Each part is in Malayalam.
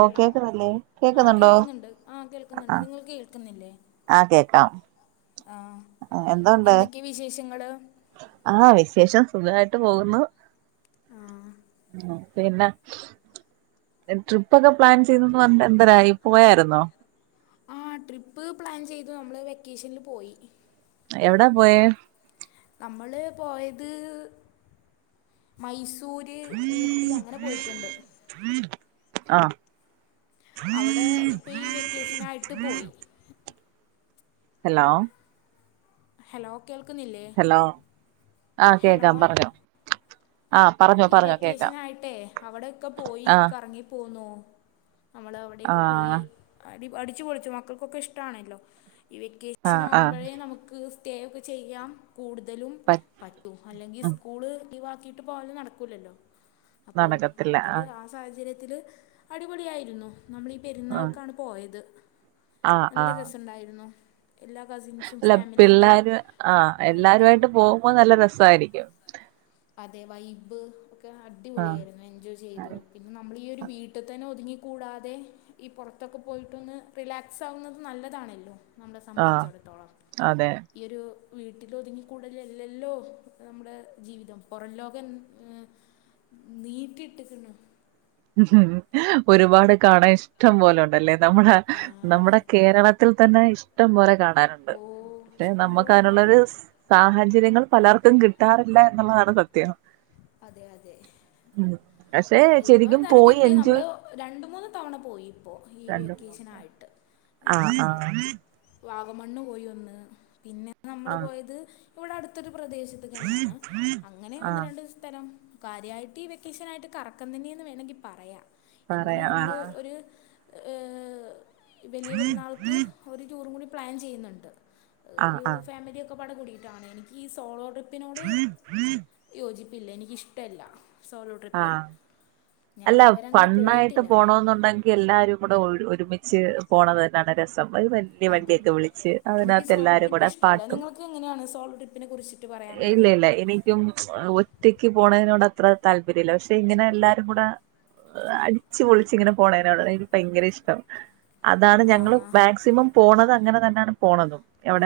ഹലോ കേക്കുന്നില്ലേ ആ കേക്കുന്നുണ്ടോ കേൾക്ക്ന്ന്ണ്ട് ആ കേൾക്ക്ന്ന്ണ്ട് ആഹ് നിങ്ങൾക്ക് കേൾക്കുന്നില്ലേ ആഹ് കേക്കാം ആ എന്തൊക്കെ വിശേഷങ്ങള് ആ വിശേഷം സുഖായിട്ട് പോകുന്നു ആ ആഹ് പിന്നെ ട്രിപ്പൊക്കെ പ്ലാൻ ചെയ്തന്ന് പറഞ്ഞിട്ട് എന്തരായി പോയാരുന്നോ ആ ട്രിപ്പ് പ്ലാൻ ചെയ്തു നമ്മള് വെക്കേഷനിൽ പോയി എവിടാ പോയെ നമ്മള് പോയത് മൈസൂ സൂര്, ഊട്ടി അങ്ങനെ പോയിട്ടുണ്ട് ആഹ് അവിടെ ഇപ്പ ഈ വെക്കേഷനായിട്ട് പോയി ഹലോ ഹലോ കേൾക്കുന്നില്ലേ ഹലോ ആഹ് ഹലോ കേക്കാം പറഞ്ഞോ ആഹ് പറഞ്ഞോ ഈ പറഞ്ഞോ കേക്കാം വെക്കേഷനായിട്ടെ അവിടൊക്ക പോയി ആഹ് കറങ്ങി പോന്നോ നമ്മള് അവിടെക്ക പോയി ആഹ് അ ദീ അടിച്ച്പൊളിച്ചു മക്കൾക്കൊക്ക ഇഷ്ടാണല്ലോ ഈ ആഹ് ആഹ് വെക്കേഷനാകുമ്പഴേ നമുക്ക് ത്തേയൊക്ക ചെയ്യാം കൂടുതലും പറ്റ് പറ്റും അല്ലെങ്കി ഉം സ്കൂള് ലീവ ക്കിട്ട് പോകല് നട ക്കൂലല്ലോ അപ്പോ നടക്കത്തില്ല അതില് ആഹ് ആ സാഹചര്യ ത്തില് അടിപൊളിയായിരുന്നു നമ്മളി ആഹ് പെരുന്നാൾക്കാണ് പോയത് ആഹ് നല്ല ആഹ് രസുണ്ടായിരുന്നു അല്ല പിള്ളാര് ആഹ് ആയിട്ട് എല്ലാരുമായിട്ട് പോകുമ്പോ നല്ല രസായിരിക്കും അതെ വൈബ് ഒക്കെ ആഹ് അടിപൊളിയായിരുന്നു എൻജോയ് ചെയ്തു പിന്നെ നമ്മളീ ഒരു വീട്ടിൽ തന്നെ ഒതുങ്ങി കൂടാതെ ഈ പുറത്തൊക്കെ പോയിട്ടൊന്ന് റിലാക്സ് ആകുന്നത് നല്ലതാണല്ലോ നമ്മളെ ആഹ് സമ്മതിച്ചിടത്തോളം അതെ ഈ ഒരു വീട്ടിലൊതുങ്ങികൂടല്ലല്ലല്ലോ നമ്മുടെ ജീവിതം പൊറം ലോകം നീട്ടി ഇട്ടക്ക്ണ് ഒരുപാട് കാണാൻ ഇഷ്ടം പോലെ ഉണ്ടല്ലേ നമ്മുട ആ നമ്മുടെ അതെ കേരളത്തിൽ തന്നെ ഇഷ് ഷ്ടംപോലെ കാ നുണ്ട് ഓ പക്ഷെ നമുക്ക് ഇഷ്ടംപോലെ അതിനുള്ളൊരു കാണാനുണ്ട് സാഹചര്യങ്ങൾ പലർക്കും കിട്ടാറില്ല എന്നുള്ളതാണ് സത്യം അതെ അതെ പക്ഷേ ശെരിക്കും [unintelligible] കിട്ടി നമ്മള് രണ്ട് മൂന്ന് തവണ പോയി ഇപ്പോ ഈ രണ്ട് വെക്കേഷനായിട്ട് ആഹ് ആ വാഗമണ്ണ് പോയ് വന്ന് പിന്നെ ആഹ് നമ്മള് ആഹ് പോയത് ഇവിടെ അടുത്തൊരു പ്രദേശത്ത് തന്നെയാണ് അങ്ങനെ ഒന്ന് ആഹ് രണ്ട് കാര്യായിട്ട് ഈ വെക്കേഷൻ ആയിട്ട് കറക്കം തന്നെയന്ന് വേണങ്കി പറയാ പറയാം ആ വലിയ പെരുന്നാൾക്ക് ഒരു ടൂറും കൂടി പ്ലാൻ ചെയ്യുന്നുണ്ട് ആഹ ആഹ പ്പട കൂടിയിട്ടാണ് എനിക്ക് ഈ സോളോട്രി പ്പിനോട് ആഹ് യോജി പ്പില്ല എനിക്കിഷ്ടല്ല ആഹ് അല്ല ഇതുവരെ അങ്ങനെ ഫണ്ണായിട്ട് പോയിട്ടില്ല പോണോന്നുണ്ടെങ്കിൽ എല്ലാരും കൂടെ ഒരു ഒരുമിച്ച് പോണത് തന്നെയാണ് രസം അപ്പോ വെല്ല്യ അതെ വണ്ടിയൊക്കെ വിളിച്ച് എനിക്ക് അതിനാത്ത് സോളോ എല്ലാരും ട്രിപ്പ് കൂടെ ഇഷ്ടമല്ല പാട്ടും നിങ്ങൾക്ക് എങ്ങനെയാണ് സോളോ ട്രിപ്പിനെ കുറിച്ചിട്ട് പറയാനുള്ളത് ഇല്ല ഇല്ല എനിക്കും ഒറ്റ് റ്റക്ക് പോണതിനോട് അത്ര താല്പര്യല്ല പക്ഷെ ഇങ്ങനെ എല്ലാരും കൂടെ അടിച്ച് പൊളിച്ചിങ്ങനെ പോണേനോട് എനിക്ക് ഭയങ്കര ഇഷ്ടം അതാണ് ആ, ഞങ്ങള് മാക്സിമം പോണത് അങ്ങനെ തന്നെ ആ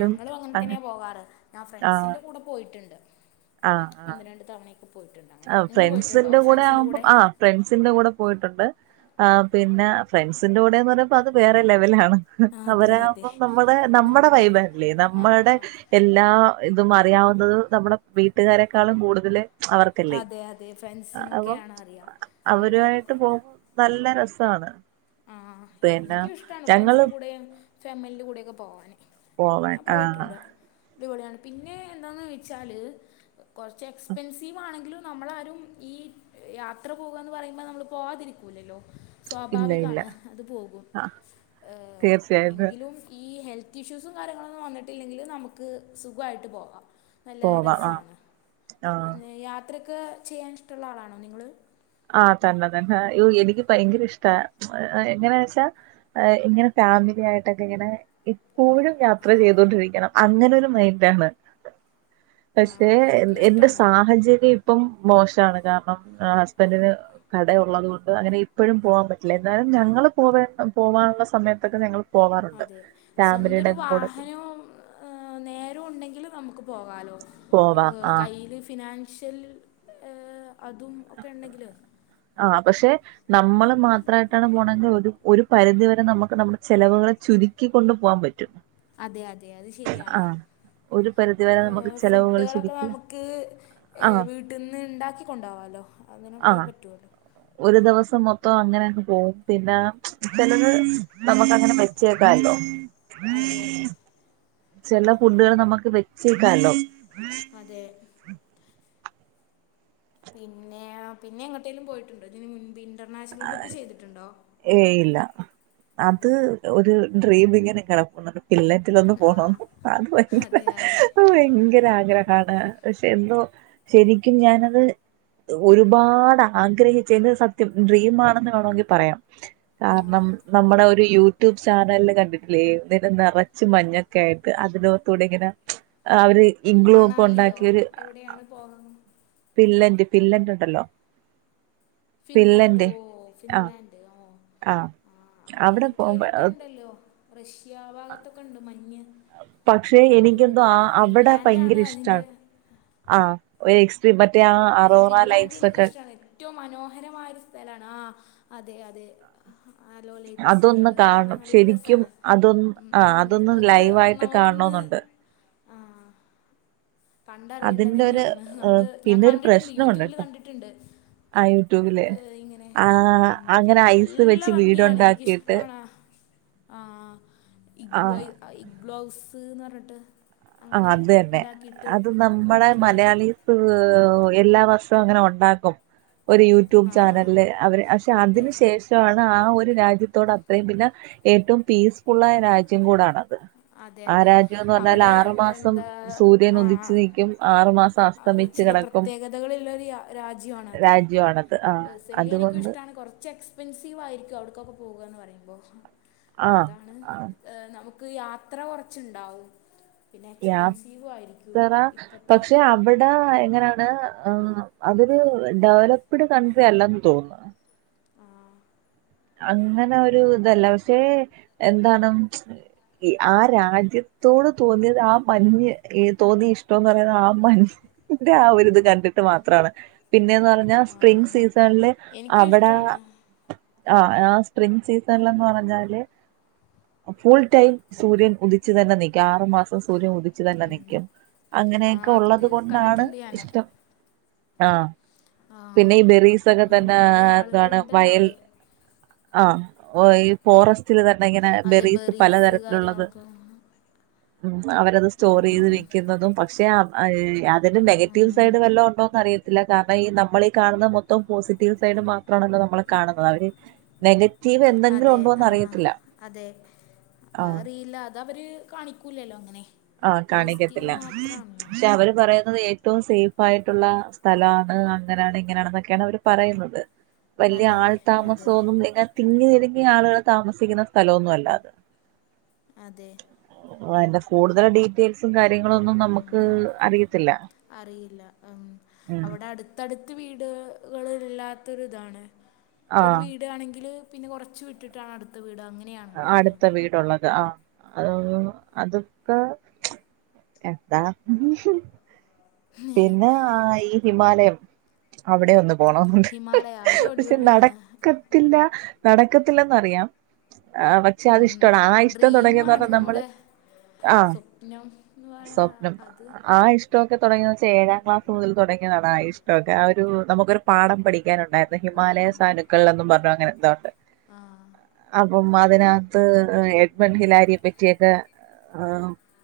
ഞങ്ങളും അങ്ങനെ അങ്ങ് തന്നെയാ പോകാറ് ഞാൻ ആഹ് ഫ്രണ്ട്സിന്റെ കൂടെ പോയിട്ടുണ്ട് ഒന്ന് രണ്ട് തവണയെ ആ ഫ്രണ്ട്സിന്റെ കൂടെ ആവുമ്പം ആ ഫ്രണ്ട്സിന്റെ കൂടെ പോയിട്ടുണ്ട് ആ പിന്നെ ഫ്രണ്ട്സിന്റെ കൂടെന്ന് പറയുമ്പ അത് വേറെ ലെവലണ് ആ, അതെ അതെ അവരാകുമ്പം നമ്മുടെ നമ്മുടെ വൈബല്ലേ ആ, നമ്മുടെ എല്ലാ ഇതുമാ അറിയാവുന്നത് നമ്മളെ വീട്ടു കാരെകാളും കൂടുതല് അവ അതെ അതെ ഫ്രണ്ട്സിനൊക്കെയാണ് അറിയാ നമ്മടെ രസവാണ് ആഹ് എനിക്കും ഇഷ്ട്ടാണ് ഫ്രണ്ട്സിന്റെ കൂടെയും ഫെമ്മിലിൻ്റെ കൂടെ ഒക്കെ പോവാന് പോവാൻ ഞാൻ ആഹ് പോയിട്ടുണ്ട് അടിപൊളിയാണ് പിന്നെ എന്താെന്ന് വെച്ചാൽ കുറച്ച് എക്സ്പെൻസീവാണെങ്കിലും നമ്മളാരും ഈ യാത്ര പോകാന്ന് പറയുമ്പോൾ നമ്മൾ പോവാതിരിക്കൂല്ലല്ലോ ഇല്ല സ്വാഭാവി ഇല്ല ആണ് അത് പോകും ആഹ് തീർച്ചയായിട്ടും എങ്കിലും ഈ ഹെൽ ഹെൽത്ത് ഇഷ്യൂസും കാര്യങ്ങളൊന്നും വന്നിട്ടില്ലെങ്കിൽ നമുക്ക് സുഖായിട്ട് പോകാം നല്ല പോവാം ആഹ് രസവാണ് ആഹ് യാത്ര ത് ചെയ്യാൻ ഇഷ്ടമുള്ള ആളാണോ നിങ്ങള് ആ തന്നെ തന്നെ യ്യോഎനിക്ക് ഭയങ്കര ഇഷ്ട എങ്ങനാ വച്ചാ ഇങ്ങനെ ഫാമിലി ആയിട്ടൊക്കെ ഇങ്ങനെ എപ്പോഴും യാത്ര ആ ചെയ്തോണ്ടിരിക്കണം അങ്ങനെ ഇതിലും [unintelligible] ആ പക്ഷെ എ എനിക്കും എന്റെ ഇഷ്ടമാണ് സാഹചര്യം ഇപ്പം മോശാണ് കാരണം ങാ പ്പം അപ്പന് കട ഉള്ളത് കൊണ്ട് അങ്ങനെ ഇപ്പോഴും പോവാൻ പറ്റില്ല എന്നാലും ഞങ്ങൾ പോവേ പോവാനുള്ള സമയത്തൊക്കെ ഞങ്ങള് അതെ സ്വന്ത ഒരു പോ- വാഹനവും നേരോ ഉണ്ടെങ്കിലും നമുക്ക് പോകാലോ? പോവാം ആഹ് കയ്യില് ഫിനാൻ ക്ഷൽ ഏ ആ പക്ഷെ നമ്മള് മാത്രായിട്ടാണ് പോണെങ്കി ഒരു ഒരു പരിധി വ നമുക്ക് നമ്മുടെ ചെലവുകളെ ചുരുക്കിക്കൊണ്ടു പോകാൻ പറ്റും അതെ അതെ അതെ അത് ശരിയാണ് ആഹ് ഒരു പരിധിവരെ നമുക്ക് ചെലവുകൾ ഫുഡുകളൊക്കെ ചുരുക്കി നമുക്ക് ആഹ് വീട്ടിൽന്ന് ഉണ്ടാക്ക കൊൊണ്ടാവാല്ലോ അതിനൊക്കെ ആഹ് പറ്റുവല്ലോ ഒരു ദിവസം മൊത്തം അങ്ങനെക്കെ പോകും പിന്നെ ഇ ചെലത് നമുക്ക് അങ്ങനെ മെച്ചേക്കാല്ലോ [inaudible] അതെ ചെല ഫുഡുകൾ നമ്മുക്ക് വെച്ചേക്കാല്ലോ അതെ പിന്നെ പിന്നെ എങ്ങോട്ടേലും പോയിട്ടുണ്ടോ ഇതിന് മുൻപി ആ ഏ ഇല്ല അത് ഒരു ഡ്രീമ ഇങ്ങനെ കെടക്കുന്നത് എല്ലാറ്റിലൊന്ന് ആ പോണന്ന് അത് ഭയങ്കര അതെ അതെ ഭയങ്കര ആഗ്രഹമാണ് പക്ഷെ എന്തോ ശരിക്കും ഞാന്. അത്ഒരുപാട് ആഗ്രഹിച്ചേത് സത്യം ഡ്രീം ആണെന്ന് വേണമെങ്കി പറയാം ആ, കാരണം നമ്മുടെ ഒരു യൂ യൂട്യൂബ് ചാനല് കണ്ടിട്ടില്ലേ ദേ ഇത് നിറച്ച് മഞ്ഞൊക്കെ ആയിട്ട് അതിനോത്തൂടെ ഇങ്ങനെ അവര് ഇഗ്ലൂ ഒക്കെ മണാലിയോ ഉണ്ടാക്കി ഒരു എവിടെയാണ് പോണത് പില്ലന്റെ ഉണ്ടല്ലോ ഫിൻലാൻഡ് ഓ ഫിൻലാൻഡ് ഓ ആ അവിടെ പോകുമ്പോ അമേരിക്കയിലൊക്കെ ഉണ്ടല്ലോ റഷ്യ ആ ഭാഗത്തൊക്ക ഉണ്ടോ മഞ്ഞ് പക്ഷെ എനിക്കെന്തോ കൂടുതൽ അവിടെ ഫിൻലാൻഡാണ് ഭയങ്കര അതിൻ്റെ ഇഷ്ടാണ്. ആ [unintelligible] മറ്റ ആ അറോറാ ലൈറ്റ്സ് ഒക്കെ മനോഹരമായ ഒരു സ്ഥലാണ് ആ അതെ അതെ ആലോ ലൈറ്റ്സ് അതൊന്ന് അത് കാണാൻ കാണണം നല്ല ശരിക്കും രസമാണ് അതൊന്ന് ആ അതൊന്ന് അതൊക്കെ ലൈവായിട്ട് നമ്മളൊന്ന് കാണണന്നുണ്ട് ആ കണ്ടറിയേണ്ടത് അതിന്റെ ഒരു തന്നെയാണ് നമ്മള് ഏഹ്, ഞാൻ പിന്നെ ഒരു കണ്ടിട്ടുണ്ട് പ്രശ്നമുണ്ട് യൂട്യൂബിൽ ട്ടോ കണ്ടിട്ടുണ്ട് ആ യൂട്യൂബില് ഇങ്ങനെ ആ അങ്ങനെ ഐസ് നല്ല വെച്ച് ഭംഗിയാണ് വീടുണ്ടാക്കിയിട്ട് എനിക്കിഷ്ട്ടാണ് ആഹ് ആ ഇഗ്ലു ഹൗസ് ഇഗ്ലു ന്ന് പറഞ്ഞിട്ട് ആ അങ്ങനെ അത് തന്നെ ഇണ്ടാക്കി അത് നമ്മളെ മലയാളീസ് എല്ലാ വർഷവും അങ്ങനെ ഉണ്ടാക്കും ഒരു യൂട്യൂബ് ചാനലില് അവര് പക്ഷെ അതിന് അതെ ശേഷമാണ് ആ ഒരു രാജ്യത്ത് ത്തോ അത്രയും പിന്നെ ഏറ്റവും പീസ്ഫുള്ളായ രാജ്യം കൂടാണ് അതെ അതെ അവിടെ മാസം എന്താ സൂര്യൻ ആ ഉദിച്ചു നിക്കും ആറു മാസം ഒരു അസ്തമിച്ചു ചില കിടക്കും പ്രത്യേകതകളുള്ളൊരു രാ- രാജ്യമാണത് രാജ്യമാണത് ആ പേഴ്സണലി എനിക്കും അതുകൊണ്ട് ഇഷ്ടമാണ് കുറച്ച് എക്സ്പെൻസീവ് ആയിരിക്കും അവിടക്കൊക്കെ പോവുകയന്ന് പറയുമ്പോ ആ അതാണ് ആ, ഏ നമുക്ക് ക്ക് യാത്ര കൊറച്ചുണ്ടാവും യാത്ര ഇപ്പോഴത്തെ പക്ഷെ അവിടെ എങ്ങന അതൊരു ഡെവലപ്ഡ് കൺട്രി അല്ലന്ന് തോന്നുന്നു ആ അങ്ങനെ ഒരു ഇതല്ല പക്ഷേ എന്താണ് ആ രാജ്യത്തോട് തോന്നിയത് ആ മഞ്ഞ് തോന്നി ഇഷ്ടംന്ന് പറയുന്ന ആ മഞ്ഞിന്റെ ആ ഒരു ഇത് കണ്ടിട്ട് മാത്രമാണ് പിന്നേന്ന് പറഞ്ഞാ ആ സ്പ്രിങ് സീസണില് എനിക്കും അവിടെ ഇഷ്ടമാണ് ആ ആ സ്പ്രിംഗ് സീസണിലന്ന് പറഞ്ഞാല് ഫുൾ ടൈം സൂര്യൻ ഉദിച്ചു തന്നെ നിക്ക ആറു മാസം സൂര്യൻ ഉദിച്ചു തന്നെ നിക്കും ആ അങ്ങനെയൊക്കെ അത് ഉള്ളത് കൊണ്ടാണ് കണ്ടിട്ടുണ്ട് ഞാൻ ഇഷ്ടം ആ ആ പിന്നെ ഈ ബെറീസ് ഒക്കെ തന്നെ ഒരുപാട് എന്താണ് ആളുകളുണ്ടല്ലോ വയൽ അവിടെ ആഹ്‌ ഓ ഈ ഫോറസ്റ്റില് തന്നെ എങ്ങനെ അതെ ബെറീസ് പലതരത്തിലുള്ളത് കാര്യങ്ങളൊക്കെ ഉം അവരത് സ്റ്റോർ ഉം, ചെയ്ത് വിൽക്കുന്നതും പക്ഷെ അതിന്റെ നെഗറ്റീവ് ഉം, സൈഡ് വല്ലോണ്ടോന്ന് അറിയ കാരണം ഈ നമ്മൾ ഈ കാണുന്ന മൊത്തം പോസിറ്റീവ് സൈഡ് മാത്രമാണല്ലോ നമ്മൾ കാണുന്ന അവര് നെ അതെ ആഹ് അതെ ആഹ് അറിയില്ല അത് അവര് കാണിക്കൂല്ലല്ലോ അങ്ങനെ. ആഹ് പോസിറ്റീവ് കാണിക്കത്തില്ല മാത്രമാണല്ലോ പക്ഷെ അവര് പറയ ഏറ്റവും സേഫ് ആയിട്ടുള്ള സ്ഥലമാണ് അങ്ങനെയാണ് ഇങ്ങനെയാണ് എന്നൊക്കെയാണ് അവർ പറയുന്നത്. വലിയ അതെ അതെ ആൾതാമസൊന്നും [unintelligible] തിങ്ങി തിങ്ങി ആളുകൾ താമസിക്കുന്ന സ്ഥലമൊന്നും അല്ല അത്. അതെ. ആ കൂടുതലും ഡീറ്റെയിൽസും കാ കാര്യങ്ങളൊന്നും നമുക്ക് അറിയത്തില്ല. അറിയില്ല ത്ത് വീടുകളില്ലാത്തൊരു ഇതാണ്. ഒരു ആഹ് വീടാണെങ്കില് പിന്നെ കുറച്ച് വിട്ടിട്ടാണ് അടുത്ത വീട് അങ്ങ അടുത്ത വീടുള്ളത് ആഹ് അത് അതൊക്കെ എന്താ പിന്നെ ആഹ് ഈ ഹിമാലയം അവിടെ ഒന്ന പോണുണ്ട് ഹിമാലയ അത് പക്ഷെ അടിപൊളിയാണ് നടക്കത്തില്ല നടക്കത്തില്ലെന്നറിയാം പക്ഷേ അത് ഉം ഇഷ്ടമാണ് ആ ഇഷ്ടം തുടങ്ങിയന്ന് ഡ്രീമാണ് പറഞ്ഞാ നമ്മള് നമ്മുടെ ആഹ് സ്വപ്നം എന്ന് പറയാ സ്വപ്നം അത് ആ ഇഷ്ടമൊക്കെ തുടങ്ങിയ ഏഴാം ക്ലാസ് മുതൽ തുടങ്ങിയതാണ് ആ ഇഷ്ടമൊക്കെ ആ ഒരു നമുക്ക ഒരു പാഠം പഠിക്കാനുണ്ടായിരുന്നു ഓ ഹിമാലയ സാനുക്കൾ എന്നും പറഞ്ഞു അങ്ങനെ എന്തൊണ്ട്. ആ അപ്പം അതിനകത്ത് എഡ്മഡ് ഹിലാരിയെ പറ്റിയൊക്കെ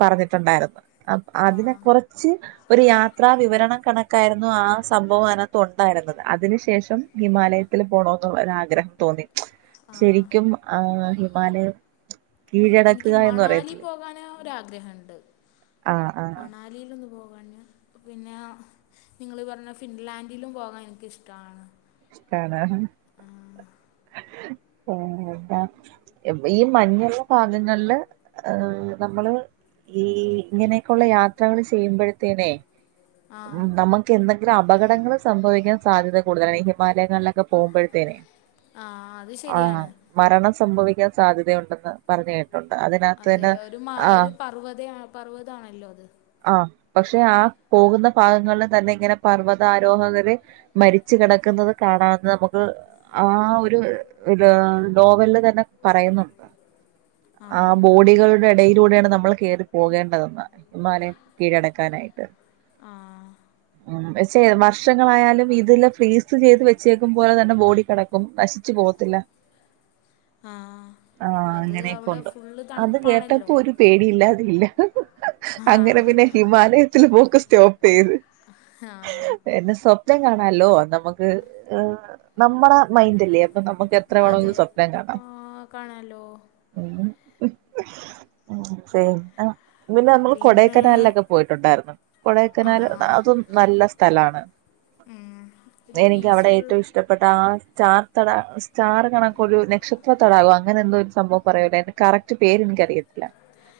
പറഞ്ഞിട്ടുണ്ടായിരുന്നു. അ ആ അതിനെ കൊറച്ച് ഒരു യാത്രാ വിവരണം കണക്കായിരുന്നു ആ സംഭവം അതിനകത്ത് ഉണ്ടായിരുന്നത് അതിനുശേഷം ഹിമാലയത്തിൽ പോകണന്നുള്ള ഒരു ആഗ്രഹം തോന്നി. ആ ശരി ആഹ് ഹിമാലയം എനിക്ക് കീഴടക്കുക എന്ന് മണാലി പറയത്തില്ലേ പോകാൻ ഒരാഗ്രഹമുണ്ട്. ആ ആ മണാലിയിലൊന്ന് പോ പിന്നെ നിങ്ങള് പറഞ്ഞ ഫിൻലാൻഡിലും പോകാൻ എനിക്കിഷ്ടമാണ്. ഇഷ്ടാണ? ആ ന്താ ഈ മഞ്ഞുള്ള ഭാഗങ്ങളില് ങ്ഹ് നമ്മള് ഈ ഇങ്ങനെയൊക്കെയുള്ള യാത്രകള് ചെയ്യുമ്പോഴത്തേനെ ആ ഉ നമുക്ക് എന്തൊ അപകടങ്ങള് സംഭവിക്കാൻ സാധ്യത കൂടുതലാണ് മലകളിലൊക്കെ പോകുമ്പോഴത്തേനെ ആഹ് അത് ആഹ് ശരിയാണ് മരണം സംഭവിക്കാൻ സാധ്യതയുണ്ടെന്ന് പറഞ്ഞ് അതെ ഒരു മാ ഒരു പർവത പർവ്വതാണല്ലോ അത് ആഹ് പക്ഷെ ആ പോകുന്ന ഭാഗങ്ങളിൽ തന്നെ ഇങ്ങനെ പർവതാരോഹകര് മരിച്ച കിടക്കുന്നത് കാണാന്ന് നമുക്ക് ആ ഒരു നോവലില് തന്നെ പറയുന്നുണ്ട് ആ ബോഡികളുടെ ഇടയിലൂടെ നമ്മൾ കേറി പോകേണ്ടതെന്ന് ഹിമാലയം കീഴടക്കാനായിട്ട് ആഹ് പക്ഷേ വർഷങ്ങളായാലും ഇതെല്ലാം ഫ്രീസ് ചെയ്ത് വെ ച്ചേക്കും പോലെ തന്നെ ബോഡി കിടക്കും നശിച്ചു പോകത്തില്ല ആ ആഹ് അത് അങ്ങനെയൊക്കെ അവിടെ ഉണ്ട് ഫുള്ള് അത് കേട്ടപ്പോ തണുപ്പാണല്ലോ ഒരു പേടിയില്ല ഇല്ല ആ അങ്ങനെ പിന്നെ ഹിമാലയത്തിൽ പോക്ക് സ്റ്റോപ്പ് ചെയ്ത് ആ എന്നെ സ് നം കാണാല്ലോ നമുക്ക് ഹ് നമ്മുടെ മൈൻഡല്ലേ അപ്പൊ നമുക്ക് എത്ര അതെ വേണമെങ്കിലും സ്വപ്നം കാണാം ആ കാണാലോ ഊം ശരി ആ പിന്നെ നമ്മൾ പിന്നെ കൊടൈക്കനാലിലൊക്കെ പോയിട്ടുണ്ടായിരുന്നു ആ കൊടൈക്കനാൽ അതും നല്ല സ്ഥലാണ് ഉം, ഒരു എനിക്ക് അവിടെ പീസ്ഫുൾ ഏറ്റവും ഇഷ്ടപ്പെട്ടാ ചാ തട ചാർ കണക്കൊരു നക്ഷത്രത്തടാകോ അങ്ങനെ എന്തോ സംഭവം പറയൂലേ അയ്ന്റെ കറക്റ്റ് പേര് എനിക്കറിയത്തില്ല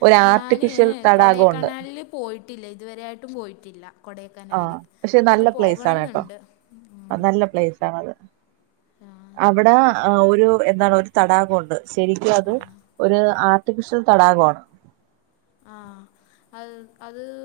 ഒരു ഞാന് ആർട്ടിഫിഷ്യൽ തടാകമുണ്ട് കൊടയക്കനാലില് പോയിട്ടില്ല ഇതുവരെയായിട്ടും പോയിട്ടില്ല കൊടൈക്കനാൽ ആഹ് പക്ഷെ നല്ല അവിടേക്ക് പോകണം പ്ലേസാണെട്ടോ എന്നുണ്ട് ആ ഉം, നല്ല പ്ലേസ് ആണത് ആ അവിടെ ആഹ് ഒരു എന്താണ് ഒരു തടാകവുണ്ട് ശരിക്കും അത് ആ ഒരു ആ ർട്ടിഫിഷൽ തടാകാണ് ആഹ് അ അത്